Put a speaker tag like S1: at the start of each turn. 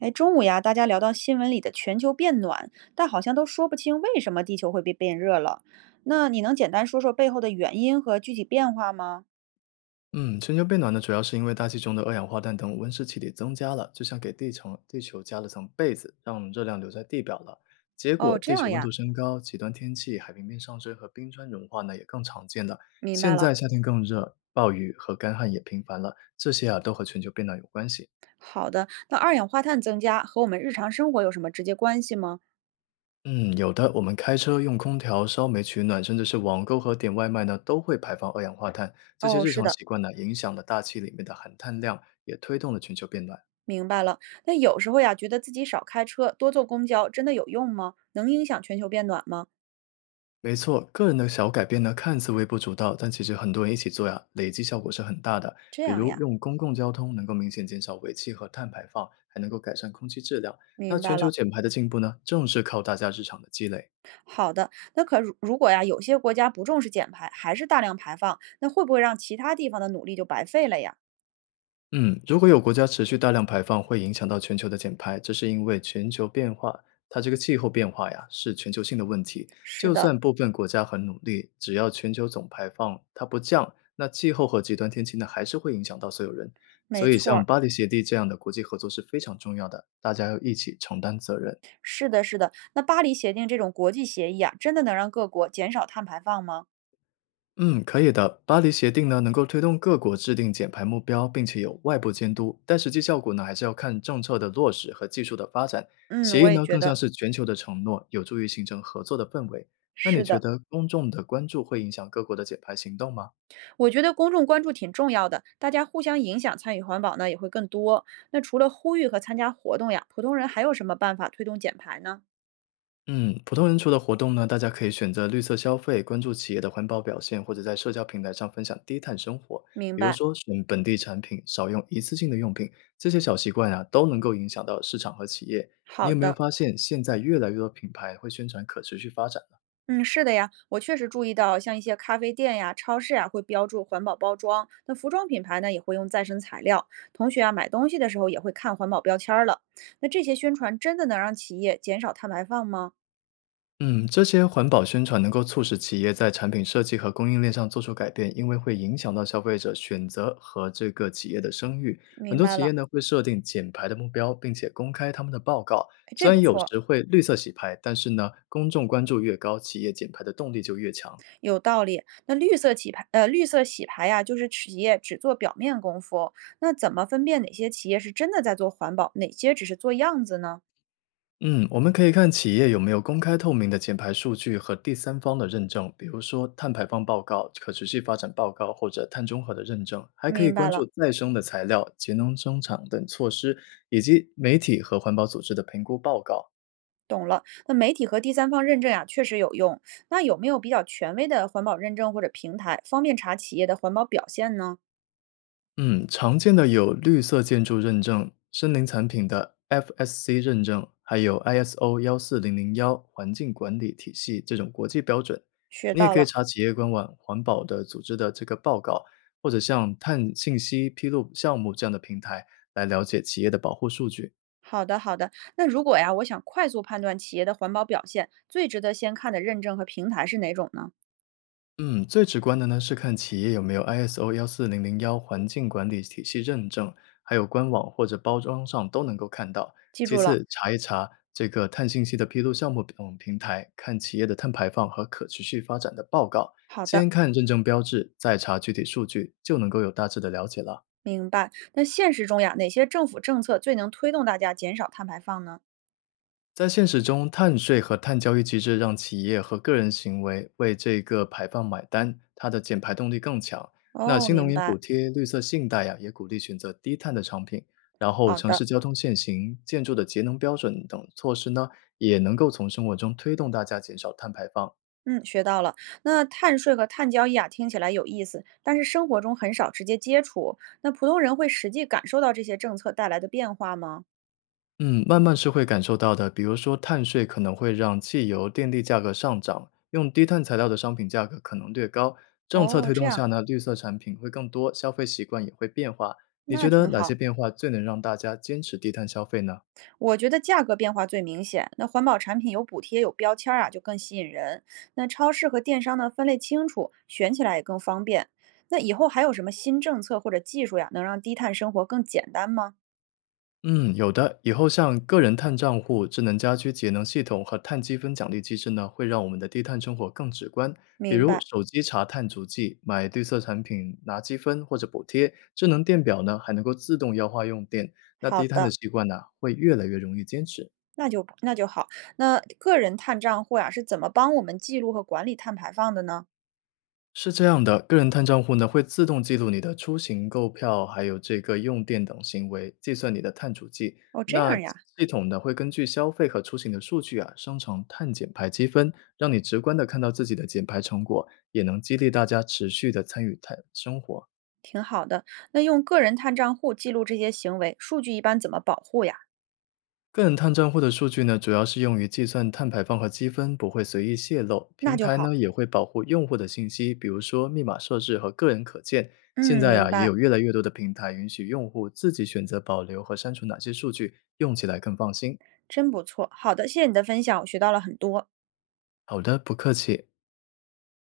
S1: 哎，中午呀，大家聊到新闻里的全球变暖，但好像都说不清为什么地球会被变热了。那你能简单说说背后的原因和具体变化吗？
S2: 嗯，全球变暖呢，主要是因为大气中的二氧化碳等温室气体增加了，就像给地球加了层被子，让热量留在地表了。结果，
S1: 哦，这
S2: 地球
S1: 样
S2: 温度
S1: 呀，
S2: 升高，极端天气、海平面上升和冰川融化呢也更常见了。
S1: 明白
S2: 现
S1: 了。
S2: 在夏天更热，暴雨和干旱也频繁了，这些啊都和全球变暖有关系。
S1: 好的，那二氧化碳增加和我们日常生活有什么直接关系吗？
S2: 嗯，有的，我们开车用空调、烧煤取暖，甚至是网购和点外卖呢，都会排放二氧化碳。这些
S1: 哦，
S2: 日
S1: 是
S2: 常
S1: 的，
S2: 习惯呢，影响了大气里面的含碳量，也推动了全球变暖。
S1: 明白了。那有时候呀，觉得自己少开车，多坐公交，真的有用吗？能影响全球变暖吗？
S2: 没错，个人的小改变呢，看似微不足道，但其实很多人一起做呀，累积效果是很大的。
S1: 这
S2: 比
S1: 样
S2: 如
S1: 呀，
S2: 用公共交通能够明显减少尾气和碳排放，还能够改善空气质量。那
S1: 明
S2: 全
S1: 白
S2: 球
S1: 了。
S2: 减排的进步呢，正是靠大家日常的积累。
S1: 好的，那可如果呀，有些国家不重视减排，还是大量排放，那会不会让其他地方的努力就白费了呀？
S2: 嗯，如果有国家持续大量排放，会影响到全球的减排，这是因为全球变化，它这个气候变化呀，是全球性的问题。
S1: 是
S2: 就
S1: 的，
S2: 算部分国家很努力，只要全球总排放它不降，那气候和极端天气呢，还是会影响到所有人。所
S1: 没
S2: 以，
S1: 错
S2: 像
S1: 儿，
S2: 巴黎协定这样的国际合作是非常重要的，大家要一起承担责任。
S1: 是的，是的。那巴黎协定这种国际协议啊，真的能让各国减少碳排放吗？
S2: 嗯，可以的。巴黎协定呢，能够推动各国制定减排目标，并且有外部监督，但实际效果呢，还是要看政策的落实和技术的发展。
S1: 嗯，
S2: 协议
S1: 我也
S2: 呢，
S1: 觉
S2: 更像
S1: 得
S2: 是全球的承诺，有助于形成合作的氛围。那你
S1: 是
S2: 觉
S1: 的。
S2: 得公众的关注会影响各国的减排行动吗？
S1: 我觉得公众关注挺重要的，大家互相影响，参与环保呢也会更多。那除了呼吁和参加活动呀，普通人还有什么办法推动减排呢？
S2: 嗯，普通人除了活动呢，大家可以选择绿色消费，关注企业的环保表现，或者在社交平台上分享低碳生活。
S1: 明
S2: 比如
S1: 白，
S2: 说，选本地产品，少用一次性的用品，这些小习惯啊，都能够影响到市场和企业。你
S1: 好
S2: 有没有
S1: 的。
S2: 发现，现在越来越多品牌会宣传可持续发展？
S1: 嗯，是的呀，我确实注意到，像一些咖啡店呀、超市呀，会标注环保包装。那服装品牌呢，也会用再生材料。同学啊，买东西的时候也会看环保标签儿了。那这些宣传真的能让企业减少碳排放吗？
S2: 嗯，这些环保宣传能够促使企业在产品设计和供应链上做出改变，因为会影响到消费者选择和这个企业的声誉。很
S1: 明
S2: 多
S1: 白
S2: 企业
S1: 了，
S2: 呢会设定减排的目标，并且公开他们的报告。
S1: 哎，
S2: 虽
S1: 这
S2: 然
S1: 不
S2: 有
S1: 错，
S2: 时会绿色洗牌，但是呢，公众关注越高，企业减排的动力就越强。
S1: 有道理。那绿色企牌，绿色洗牌呀，就是企业只做表面功夫。那怎么分辨哪些企业是真的在做环保，哪些只是做样子呢？
S2: 嗯，我们可以看企业有没有公开透明的减排数据和第三方的认证，比如说碳排放报告、可持续发展报告或者碳中和的认证，还可以
S1: 明白
S2: 关注
S1: 了。
S2: 再生的材料、节能生产等措施，以及媒体和环保组织的评估报告。
S1: 懂了，那媒体和第三方认证呀、确实有用。那有没有比较权威的环保认证或者平台，方便查企业的环保表现呢？
S2: 嗯，常见的有绿色建筑认证、森林产品的 FSC 认证，还有 ISO 14001环境管理体系这种国际标准。
S1: 学
S2: 你也
S1: 到
S2: 可以
S1: 了，
S2: 查企业官网、环保的组织的这个报告，或者像碳信息披露项目这样的平台来了解企业的保护数据。
S1: 好的好的。那如果呀，我想快速判断企业的环保表现，最值得先看的认证和平台是哪种呢？
S2: 嗯，最直观的呢是看企业有没有 ISO 幺四零零幺环境管理体系认证，还有官网或者包装上都能够看到。
S1: 记
S2: 其
S1: 住了，
S2: 次，查一查这个碳信息的披露项目等平台，看企业的碳排放和可持续发展的报告，
S1: 好的，
S2: 先看认证标志，再查具体数据，就能够有大致的了解了。
S1: 明白。那现实中呀，哪些政府政策最能推动大家减少碳排放呢？
S2: 在现实中，碳税和碳交易机制让企业和个人行为为这个排放买单，它的减排动力更强。那
S1: 哦，
S2: 新能
S1: 明
S2: 源补
S1: 白，
S2: 贴、绿色信贷呀、也鼓励选择低碳的产品。然后，
S1: 好
S2: 城
S1: 的。
S2: 市交通限行、建筑的节能标准等措施呢，也能够从生活中推动大家减少碳排放。
S1: 嗯，学到了。那碳税和碳交易啊，听起来有意思，但是生活中很少直接接触。那普通人会实际感受到这些政策带来的变化吗？
S2: 嗯，慢慢是会感受到的。比如说，碳税可能会让汽油、电力价格上涨，用低碳材料的商品价格可能略高。政策
S1: 哦，
S2: 推
S1: 这
S2: 动下
S1: 样，
S2: 呢，绿色产品会更多，消费习惯也会变化。你觉
S1: 那
S2: 得
S1: 挺
S2: 哪些
S1: 好。
S2: 变化最能让大家坚持低碳消费呢？
S1: 我觉得价格变化最明显。那环保产品有补贴、有标签儿啊，就更吸引人。那超市和电商呢，分类清楚，选起来也更方便。那以后还有什么新政策或者技术呀，能让低碳生活更简单吗？
S2: 嗯，有的。以后像个人碳账户、智能家居节能系统和碳积分奖励机制呢，会让我们的低碳生活更直观。比
S1: 明
S2: 如
S1: 白。
S2: 手机查碳足迹、买绿色产品拿积分或者补贴，智能电表呢还能够自动优化用电。那
S1: 好
S2: 低碳的
S1: 的。
S2: 习惯呢，会越来越容易坚持。
S1: 那就不那就好。那个人碳账户呀，是怎么帮我们记录和管理碳排放的呢？
S2: 是这样的，个人碳账户呢会自动记录你的出行、购票，还有这个用电等行为，计算你的碳足迹。
S1: 哦，这
S2: 那
S1: 样呀，
S2: 系统呢会根据消费和出行的数据啊，生成碳减排积分，让你直观的看到自己的减排成果，也能激励大家持续的参与碳生活。
S1: 挺好的。那用个人碳账户记录这些行为，数据一般怎么保护呀？
S2: 个人碳账户的数据呢，主要是用于计算碳排放和积分，不会随意泄露。
S1: 那
S2: 平
S1: 就
S2: 台
S1: 好。
S2: 呢也会保护用户的信息，比如说密码设置和个人可见。现
S1: 嗯，
S2: 在
S1: 明
S2: 呀、也
S1: 白，
S2: 有越来越多的平台允许用户自己选择保留和删除哪些数据，用起来更放心。
S1: 真不错。好的，谢谢你的分享，我学到了很多。
S2: 好的，不客气。